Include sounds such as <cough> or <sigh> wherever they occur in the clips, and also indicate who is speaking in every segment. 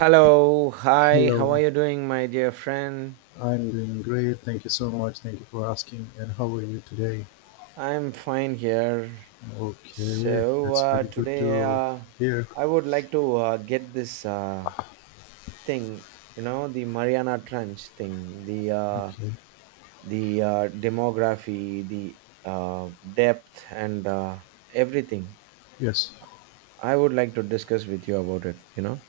Speaker 1: Hello, hi, how are
Speaker 2: Hello,
Speaker 1: you doing, my dear friend?
Speaker 2: I'm doing great. Thank you so much. Thank you for asking. And how are you today?
Speaker 1: I'm fine here.
Speaker 2: Okay,
Speaker 1: So,
Speaker 2: that's
Speaker 1: uh,
Speaker 2: very good
Speaker 1: today
Speaker 2: to
Speaker 1: uh,
Speaker 2: hear.
Speaker 1: I would like to get this thing, the Mariana Trench thing, the uh,
Speaker 2: Okay,
Speaker 1: the uh, demography, the depth, and everything.
Speaker 2: yes,
Speaker 1: I would like to discuss with you about it, you know?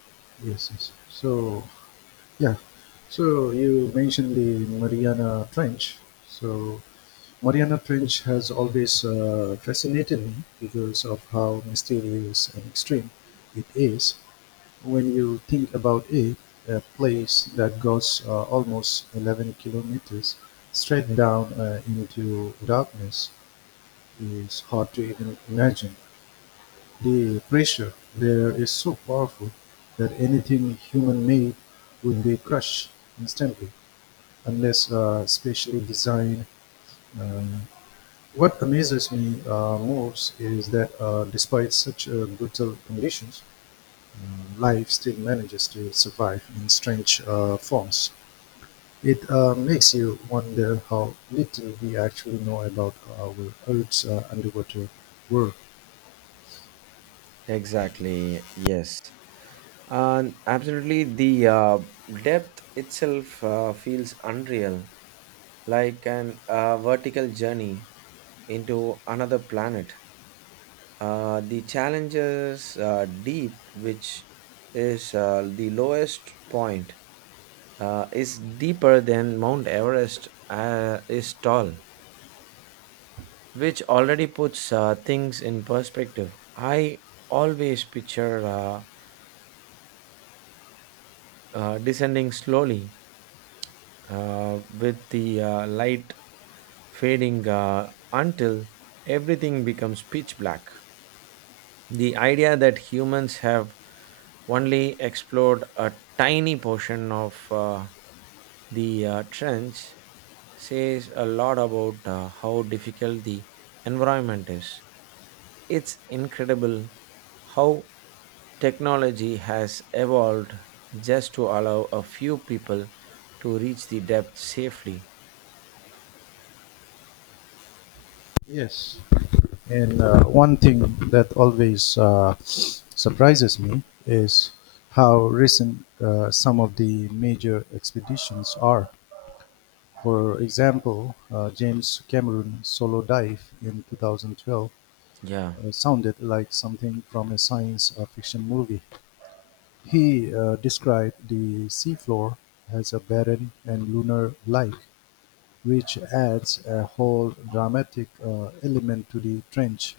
Speaker 2: yes, yes. Yeah, so you mentioned the Mariana Trench. So, Mariana Trench has always fascinated me because of how mysterious and extreme it is. When you think about it, a place that goes almost 11 kilometers straight down into darkness is hard to even imagine. The pressure there is so powerful that anything human made would be crushed instantly unless specially designed. Uh, what amazes me most is that despite such brutal conditions, life still manages to survive in strange forms. It makes you wonder how little we actually know about our Earth's underwater world.
Speaker 1: Exactly, yes. And absolutely, the depth itself feels unreal, like an vertical journey into another planet. The challenges deep, which is the lowest point, is deeper than Mount Everest is tall, which already puts things in perspective. I always picture descending slowly with the light fading until everything becomes pitch black. The idea that humans have only explored a tiny portion of the trench says a lot about how difficult the environment is. It's incredible how technology has evolved just to allow a few people to reach the depth safely.
Speaker 2: Yes. And one thing that always surprises me is how recent some of the major expeditions are. For example, James Cameron's solo dive in 2012
Speaker 1: Yeah.
Speaker 2: sounded like something from a science fiction movie. He described the seafloor as a barren and lunar-like, which adds a whole dramatic element to the trench.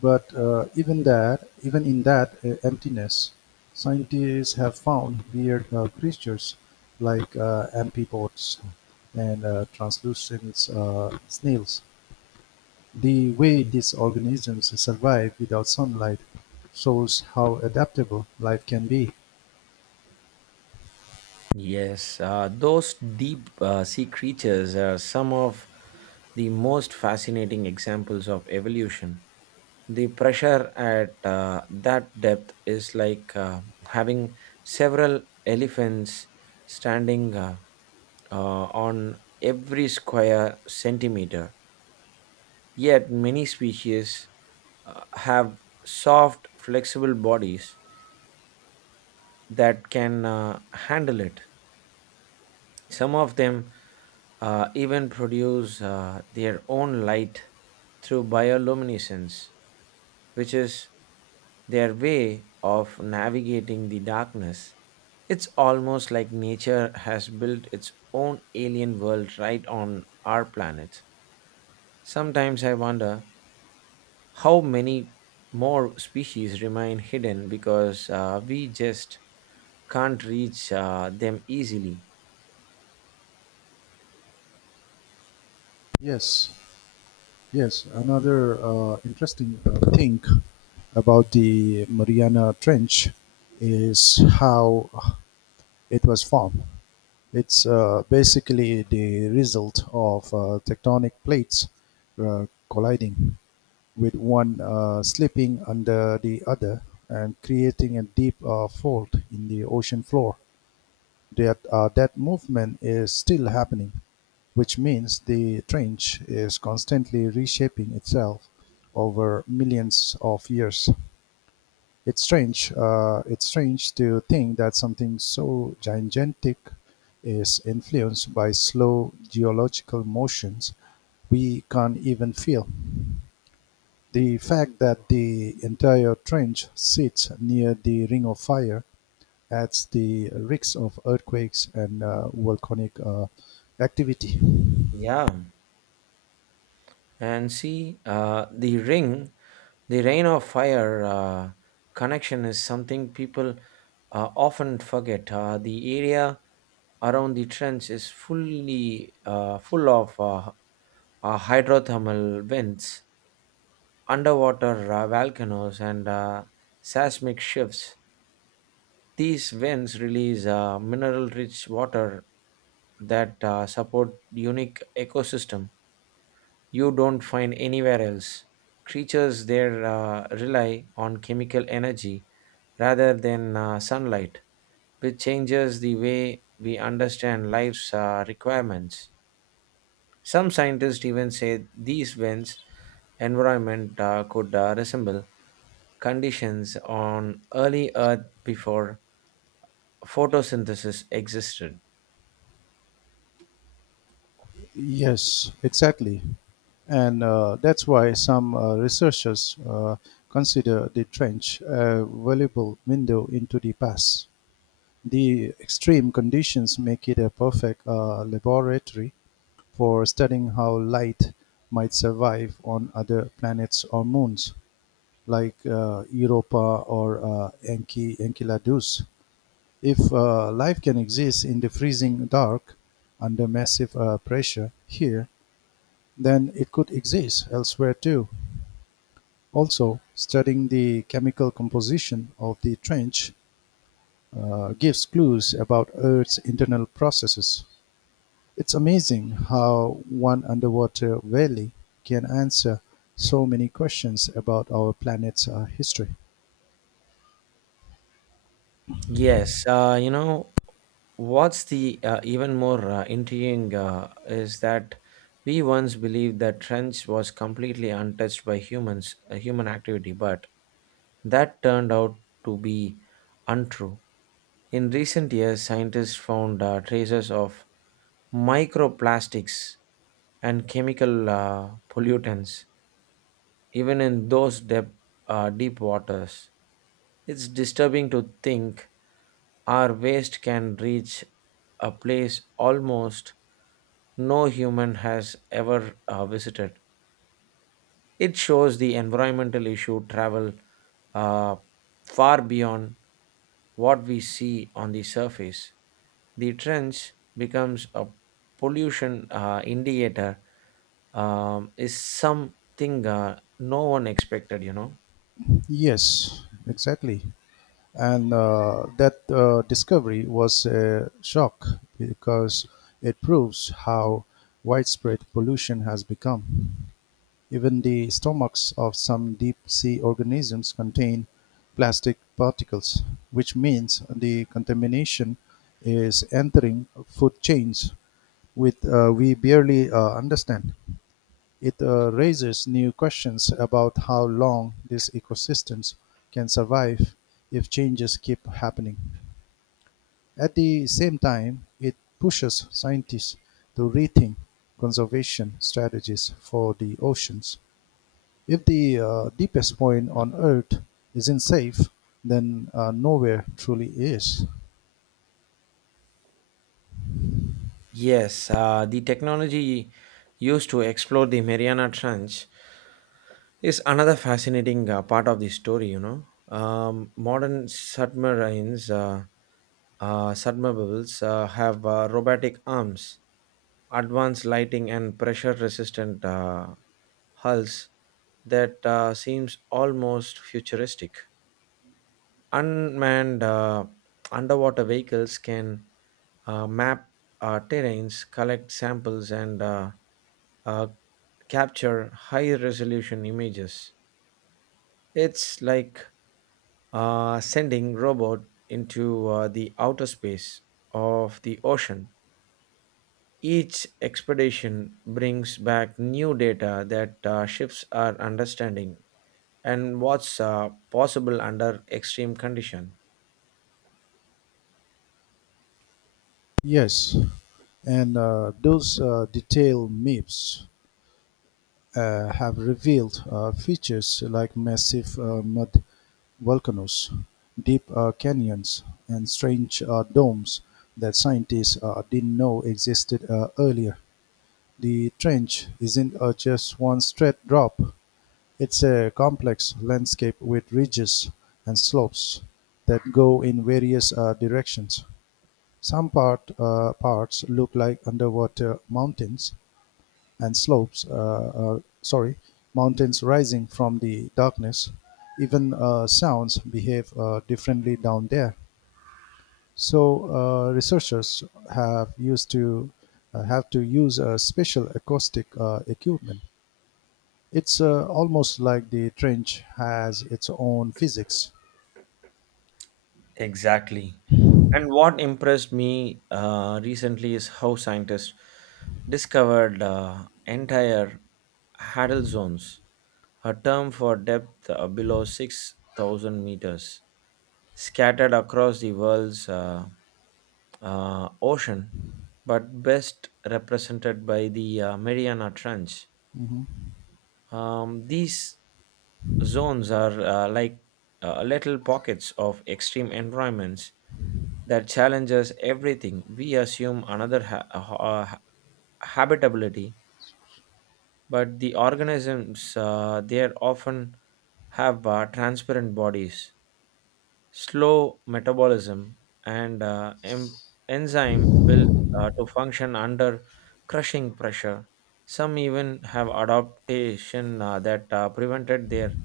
Speaker 2: But even in that emptiness, scientists have found weird creatures like amphipods and translucent snails. The way these organisms survive without sunlight shows how adaptable life can be.
Speaker 1: Yes, those deep sea creatures are some of the most fascinating examples of evolution. The pressure at that depth is like having several elephants standing on every square centimeter. Yet, many species have soft, flexible bodies that can handle it. Some of them even produce their own light through bioluminescence, which is their way of navigating the darkness. It's almost like nature has built its own alien world right on our planet. Sometimes I wonder how many more species remain hidden because we just can't reach them easily.
Speaker 2: Yes, Yes, another interesting thing about the Mariana Trench is how it was formed. It's basically the result of tectonic plates colliding, with one slipping under the other and creating a deep fold in the ocean floor. That movement is still happening, which means the trench is constantly reshaping itself over millions of years. It's strange to think that something so gigantic is influenced by slow geological motions we can't even feel. The fact that the entire trench sits near the Ring of Fire adds the risks of earthquakes and volcanic activity.
Speaker 1: Yeah. And see, the rain of fire connection is something people often forget. The area around the trench is full of hydrothermal vents, underwater volcanoes, and seismic shifts. These vents release mineral-rich water that support unique ecosystem you don't find anywhere else. Creatures there rely on chemical energy rather than sunlight, which changes the way we understand life's requirements. Some scientists even say these winds environment could resemble conditions on early Earth before photosynthesis existed.
Speaker 2: Yes, exactly. And that's why some researchers consider the trench a valuable window into the past. The extreme conditions make it a perfect laboratory for studying how light might survive on other planets or moons, like Europa or Enceladus. If life can exist in the freezing dark under massive pressure here, then it could exist elsewhere too. Also, studying the chemical composition of the trench gives clues about Earth's internal processes. It's amazing how one underwater valley can answer so many questions about our planet's history.
Speaker 1: Yes, what's the even more intriguing is that we once believed that trench was completely untouched by humans, human activity, but that turned out to be untrue. In recent years, scientists found traces of microplastics and chemical pollutants, even in those deep waters. It's disturbing to think our waste can reach a place almost no human has ever visited. It shows the environmental issue travel uh, far beyond what we see on the surface. The trench becomes a pollution indicator is something no one expected.
Speaker 2: Yes, exactly. And that discovery was a shock because it proves how widespread pollution has become. Even the stomachs of some deep sea organisms contain plastic particles, which means the contamination is entering food chains, with we barely understand. It raises new questions about how long these ecosystems can survive if changes keep happening. At the same time, it pushes scientists to rethink conservation strategies for the oceans. If the deepest point on Earth isn't safe, then nowhere truly is.
Speaker 1: Yes, the technology used to explore the Mariana Trench is another fascinating part of the story. Modern submarines, submersibles, have robotic arms, advanced lighting, and pressure-resistant hulls that seems almost futuristic. Unmanned underwater vehicles can map terrains, collect samples, and uh, capture high-resolution images. It's like sending robot into the outer space of the ocean. Each expedition brings back new data that ships are understanding and what's possible under extreme condition.
Speaker 2: Yes, and those detailed maps have revealed features like massive mud volcanoes, deep canyons, and strange domes that scientists didn't know existed earlier. The trench isn't just one straight drop, it's a complex landscape with ridges and slopes that go in various directions. Some parts look like underwater mountains, and slopes, uh, uh, sorry, mountains rising from the darkness. Even sounds behave differently down there. So uh, researchers have used to uh, have to use a special acoustic equipment. It's almost like the trench has its own physics.
Speaker 1: Exactly. And what impressed me recently is how scientists discovered entire Hadal zones, a term for depth below 6,000 meters scattered across the world's ocean, but best represented by the Mariana Trench.
Speaker 2: Mhm.
Speaker 1: These zones are like little pockets of extreme environments that challenges everything. We assume another habitability, but the organisms there often have transparent bodies, slow metabolism, and enzyme built to function under crushing pressure. Some even have adaptation that prevented their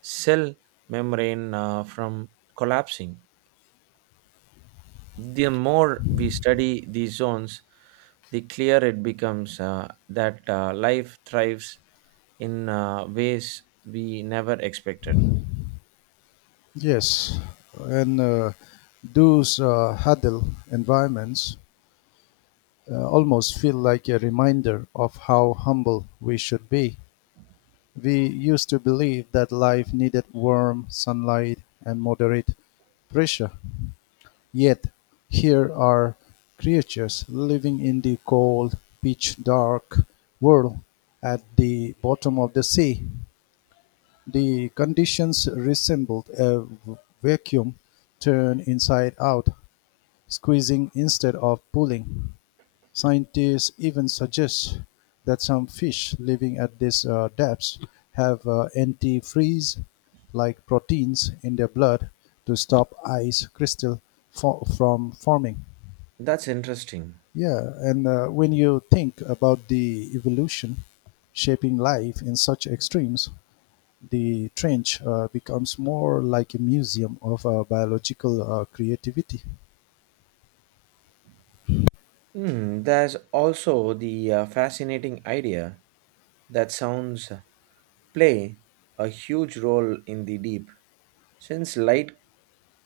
Speaker 1: cell membrane from collapsing. The more we study these zones, the clearer it becomes that life thrives in ways we never expected.
Speaker 2: Yes, and those huddle environments almost feel like a reminder of how humble we should be. We used to believe that life needed warm sunlight and moderate pressure. Yet here are creatures living in the cold, pitch dark world at the bottom of the sea. The conditions resembled a v- vacuum turned inside out. Squeezing instead of pulling, scientists even suggest that some fish living at these depths have antifreeze-like proteins in their blood to stop ice crystal fo- from forming.
Speaker 1: That's interesting.
Speaker 2: Yeah, and when you think about the evolution shaping life in such extremes, the trench becomes more like a museum of biological creativity.
Speaker 1: There's also the fascinating idea that sounds play a huge role in the deep. Since light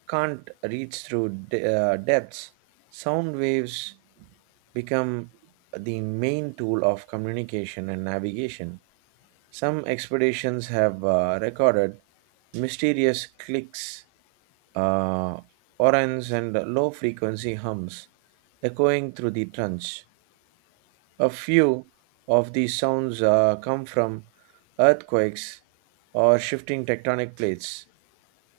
Speaker 1: can't reach through depths, sound waves become the main tool of communication and navigation. Some expeditions have recorded mysterious clicks, uh, orans, and low frequency hums echoing through the trench. A few of these sounds come from earthquakes or shifting tectonic plates,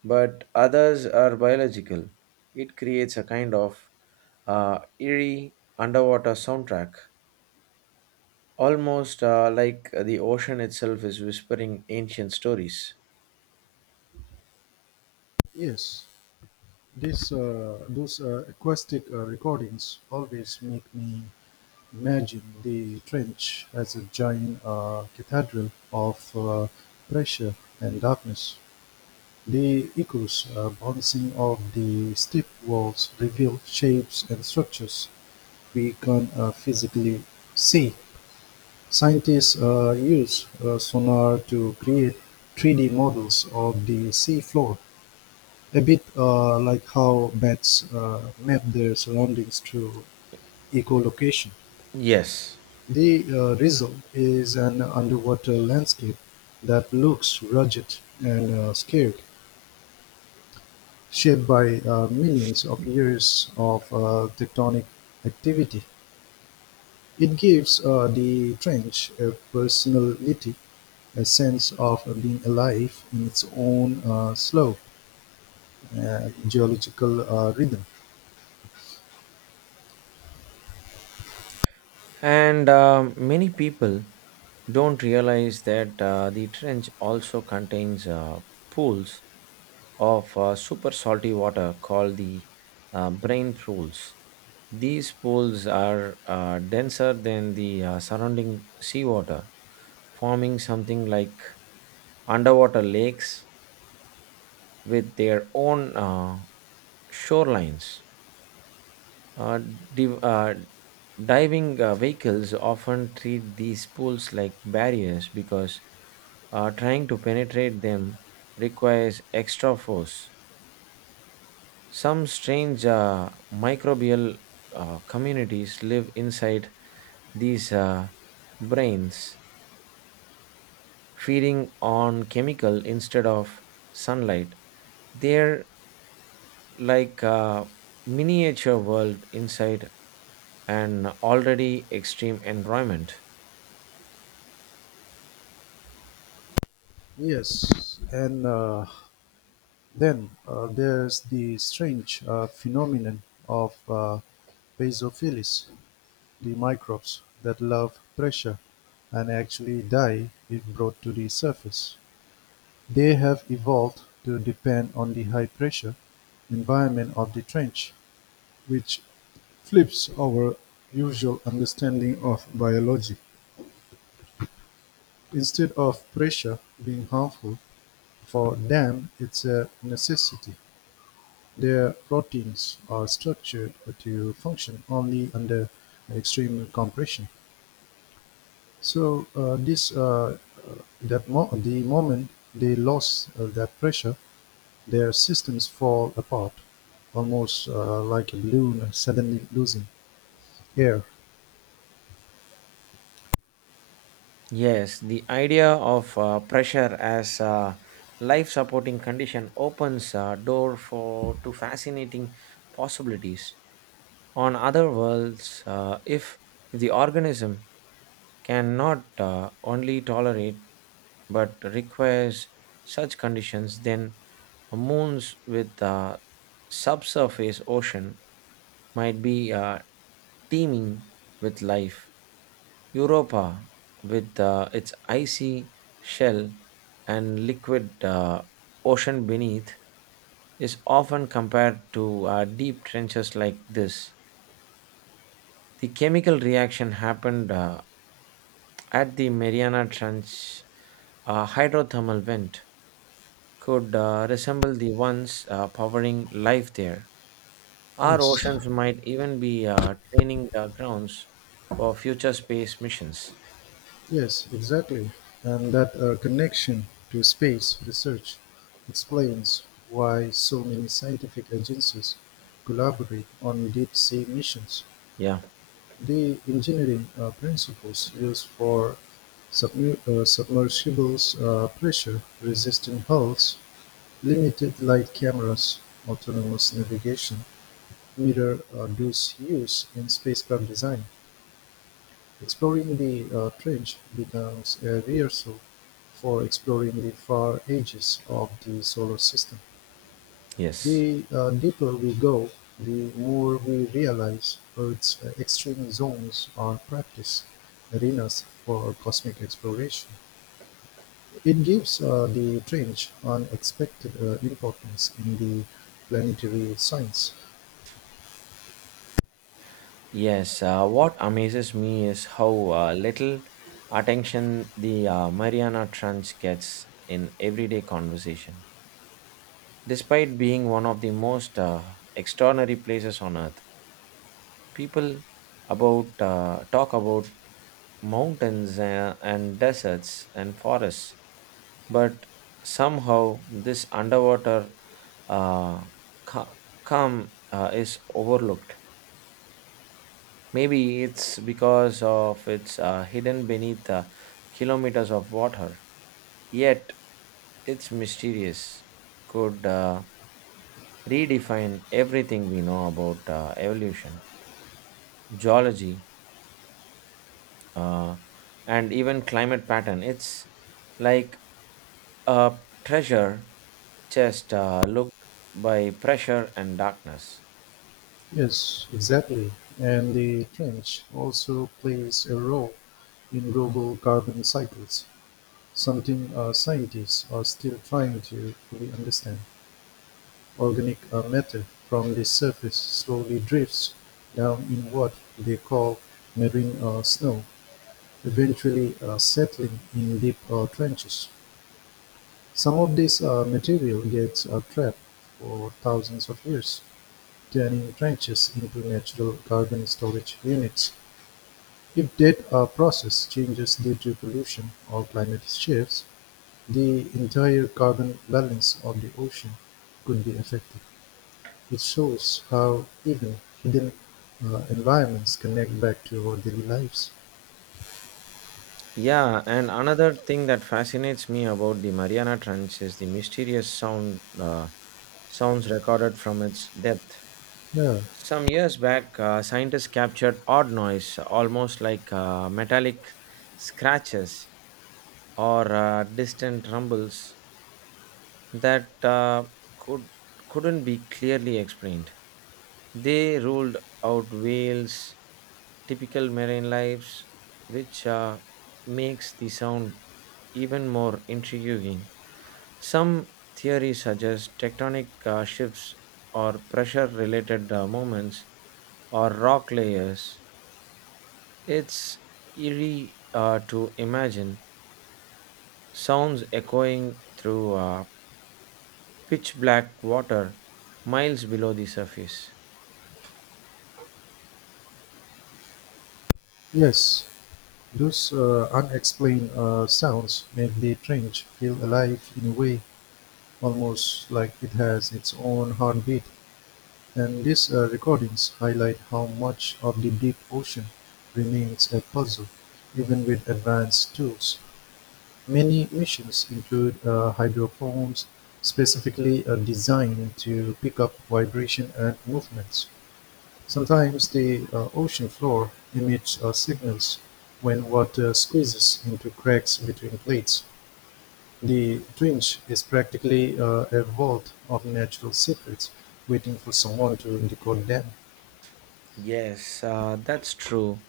Speaker 1: but others are biological. It creates a kind of eerie underwater soundtrack, almost like the ocean itself is whispering ancient stories.
Speaker 2: Yes. This, those acoustic recordings always make me imagine the trench as a giant cathedral of pressure and darkness. The echoes bouncing off the steep walls reveal shapes and structures we can't physically see. Scientists use sonar to create 3D models of the sea floor a bit like how bats map their surroundings through echolocation,
Speaker 1: Yes,
Speaker 2: the result is an underwater landscape that looks rugged and scared, shaped by millions of years of tectonic activity. It gives the trench a personality, a sense of being alive in its own slow geological rhythm.
Speaker 1: and many people don't realize that the trench also contains pools of super salty water called the brain pools. These pools are denser than the surrounding seawater, forming something like underwater lakes with their own shorelines. Uh, div- uh, diving vehicles often treat these pools like barriers because trying to penetrate them requires extra force. Some strange microbial communities live inside these brains, feeding on chemical instead of sunlight. They're like a miniature world inside an already extreme environment.
Speaker 2: Yes, and then there's the strange phenomenon of basophils, the microbes that love pressure and actually die if brought to the surface. They have evolved to depend on the high pressure environment of the trench, which flips our usual understanding of biology. Instead of pressure being harmful, for them it's a necessity. Their proteins are structured to function only under extreme compression. So the moment they lose that pressure, their systems fall apart, almost like a balloon suddenly losing air.
Speaker 1: Yes, the idea of pressure as a life supporting condition opens a door for to fascinating possibilities on other worlds if the organism cannot only tolerate but requires such conditions, then moons with a subsurface ocean might be teeming with life. Europa, with its icy shell and liquid ocean beneath, is often compared to deep trenches like this. The chemical reaction happened at the Mariana Trench. A hydrothermal vent could resemble the ones powering life there. Our
Speaker 2: Yes,
Speaker 1: oceans might even be training grounds for future space missions.
Speaker 2: yes, exactly. And that connection to space research explains why so many scientific agencies collaborate on deep sea missions.
Speaker 1: Yeah,
Speaker 2: The engineering principles used for submersibles are pressure-resistant hulls, limited light cameras, autonomous navigation, mirror-dose use in spacecraft design. Exploring the trench becomes a rehearsal for exploring the far edges of the Solar System.
Speaker 1: yes.
Speaker 2: The deeper we go, the more we realize Earth's extreme zones are practice arenas for cosmic exploration. It gives the Trench unexpected importance in the planetary science.
Speaker 1: Yes, what amazes me is how little attention the Mariana Trench gets in everyday conversation. Despite being one of the most extraordinary places on earth, people about talk about mountains and deserts and forests, but somehow this underwater uh, ca- calm is overlooked. Maybe it's because of it's hidden beneath kilometers of water. Yet it's mysterious. Could redefine everything we know about evolution, geology, uh, and even climate pattern. It's like a treasure chest looked by pressure and darkness.
Speaker 2: Yes, exactly. And the Trench also plays a role in global carbon cycles, something scientists are still trying to fully understand. Organic matter from the surface slowly drifts down in what they call marine snow, eventually settling in deep trenches. Some of this material gets trapped for thousands of years, turning trenches into natural carbon storage units. If that process changes due to pollution or climate shifts, the entire carbon balance of the ocean could be affected. It shows how even hidden environments connect back to our daily lives.
Speaker 1: Yeah, and another thing that fascinates me about the Mariana Trench is the mysterious sounds recorded from its depth.
Speaker 2: Yeah,
Speaker 1: Some years back, scientists captured odd noise, almost like metallic scratches or distant rumbles, that could couldn't be clearly explained. They ruled out whales, typical marine lives, which makes the sound even more intriguing. Some theories suggest tectonic shifts or pressure related movements or rock layers. It's eerie to imagine sounds echoing through pitch black water miles below the surface.
Speaker 2: yes, those unexplained sounds make the trench feel alive in a way, almost like it has its own heartbeat. And these recordings highlight how much of the deep ocean remains a puzzle, even with advanced tools. Many missions include hydrophones specifically designed to pick up vibration and movements. Sometimes the ocean floor emits signals when water squeezes into cracks between plates. The twinge is practically a vault of natural secrets waiting for someone to decode them.
Speaker 1: Yes, that's true.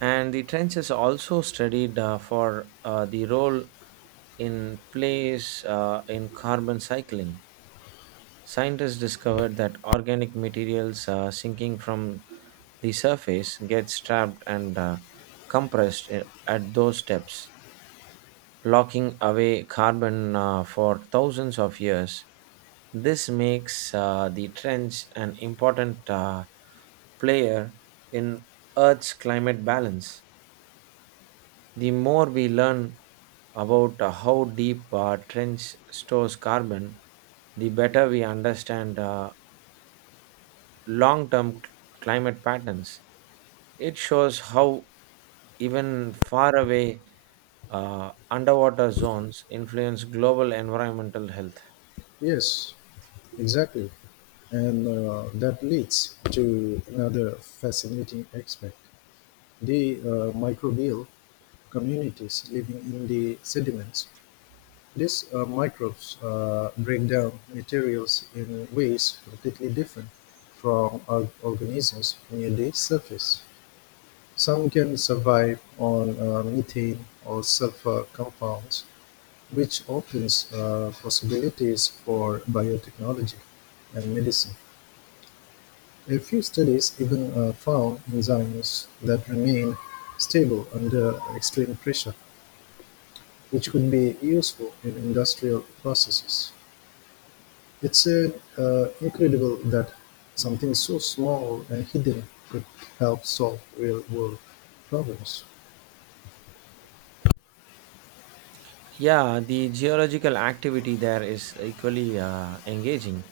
Speaker 1: And the trenches also studied for the role in plays in carbon cycling. Scientists discovered that organic materials sinking from the surface get trapped and compressed at those depths, locking away carbon for thousands of years. This makes the trench an important player in Earth's climate balance. The more we learn about how deep trench stores carbon, the better we understand long term climate patterns. It shows how even far away underwater zones influence global environmental health.
Speaker 2: Yes, exactly. And that leads to another fascinating aspect, the microbial communities living in the sediments. These microbes break down materials in ways completely different from organisms near the surface. Some can survive on methane or sulfur compounds, which opens possibilities for biotechnology and medicine. A few studies even found enzymes that remain stable under extreme pressure, which could be useful in industrial processes. It's incredible that something so small and hidden could help solve real world problems.
Speaker 1: Yeah, the geological activity there is equally engaging.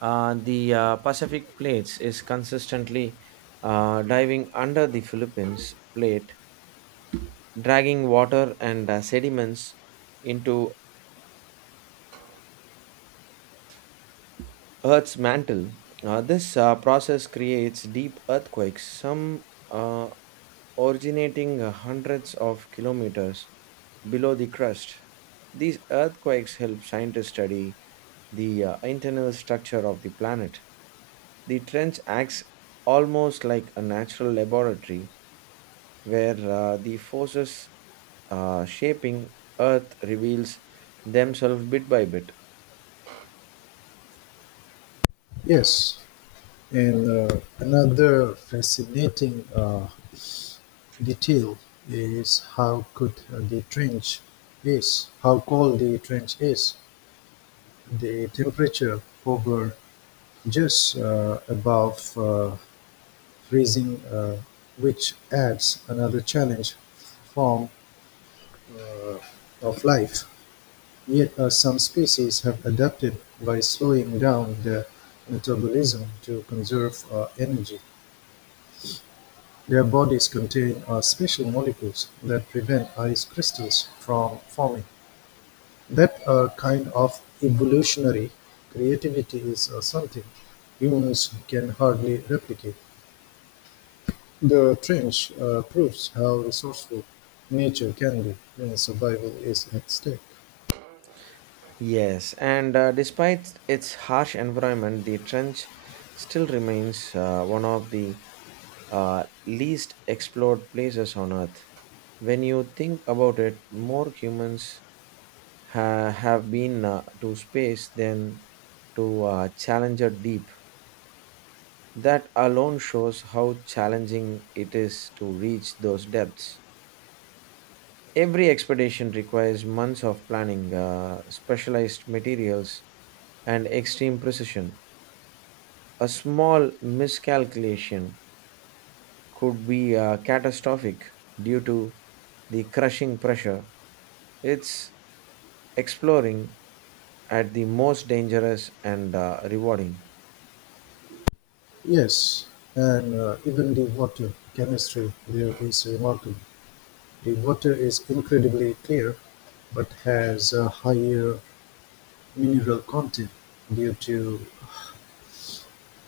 Speaker 1: The Pacific plates is consistently diving under the Philippines plate, dragging water and sediments into Earth's mantle. This process creates deep earthquakes, some originating hundreds of kilometers below the crust. These earthquakes help scientists study the internal structure of the planet. The trench acts almost like a natural laboratory where the forces shaping Earth reveals themselves bit by bit.
Speaker 2: Yes, and another fascinating detail is how cold the trench is. The temperature hover just above raising, which adds another challenge form uh, of life. Yet some species have adapted by slowing down their metabolism to conserve energy. Their bodies contain special molecules that prevent ice crystals from forming. That kind of evolutionary creativity is something humans can hardly replicate. The trench proves how resourceful nature can be when survival is at stake.
Speaker 1: Yes, and despite its harsh environment, the trench still remains one of the least explored places on Earth. When you think about it, more humans have been to space than to Challenger Deep. That alone shows how challenging it is to reach those depths. Every expedition requires months of planning, specialized materials, and extreme precision. A small miscalculation could be catastrophic due to the crushing pressure. It's exploring at the most dangerous and rewarding.
Speaker 2: Yes, and even the water chemistry there is remarkable. The water is incredibly clear but has a higher mineral content due to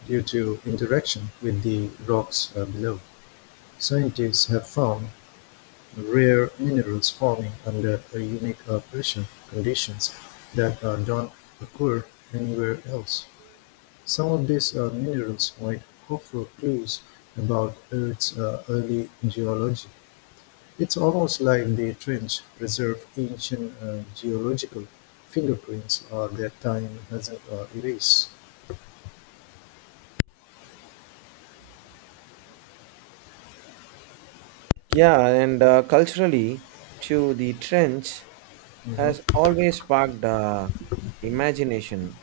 Speaker 2: due to interaction with the rocks below. Scientists have found rare minerals forming under a unique operation conditions that don't occur anywhere else. Some of these minerals might offer clues about Earth's early geology. It's almost like the trench preserved ancient geological fingerprints that time hasn't erased.
Speaker 1: Yeah, and culturally, too, the trench has
Speaker 2: Mhm.
Speaker 1: always sparked imagination,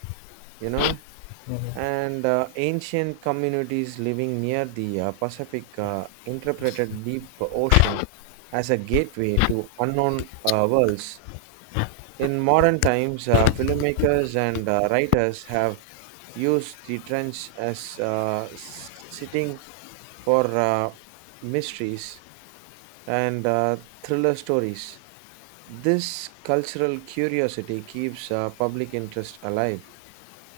Speaker 1: you know,
Speaker 2: Mhm.
Speaker 1: and ancient communities living near the Pacific interpreted deep ocean as a gateway to unknown worlds. In modern times, filmmakers and writers have used the trench as setting for mysteries and thriller stories. This cultural curiosity keeps public interest alive,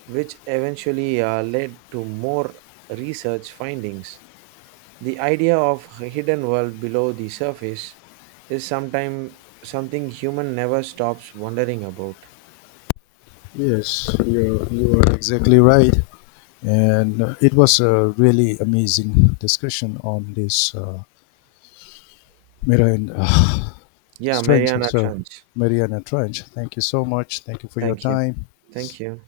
Speaker 1: which eventually led to more research findings. The idea of a hidden world below the surface is sometime something human never stops wondering about.
Speaker 2: Yes, you are exactly right, and it was a really amazing discussion on this Mariana <sighs>
Speaker 1: Yeah,
Speaker 2: Trench.
Speaker 1: Mariana
Speaker 2: So
Speaker 1: Trench.
Speaker 2: Mariana Trench, thank you so much. Thank you for your
Speaker 1: Thank you.
Speaker 2: time.
Speaker 1: Thank you.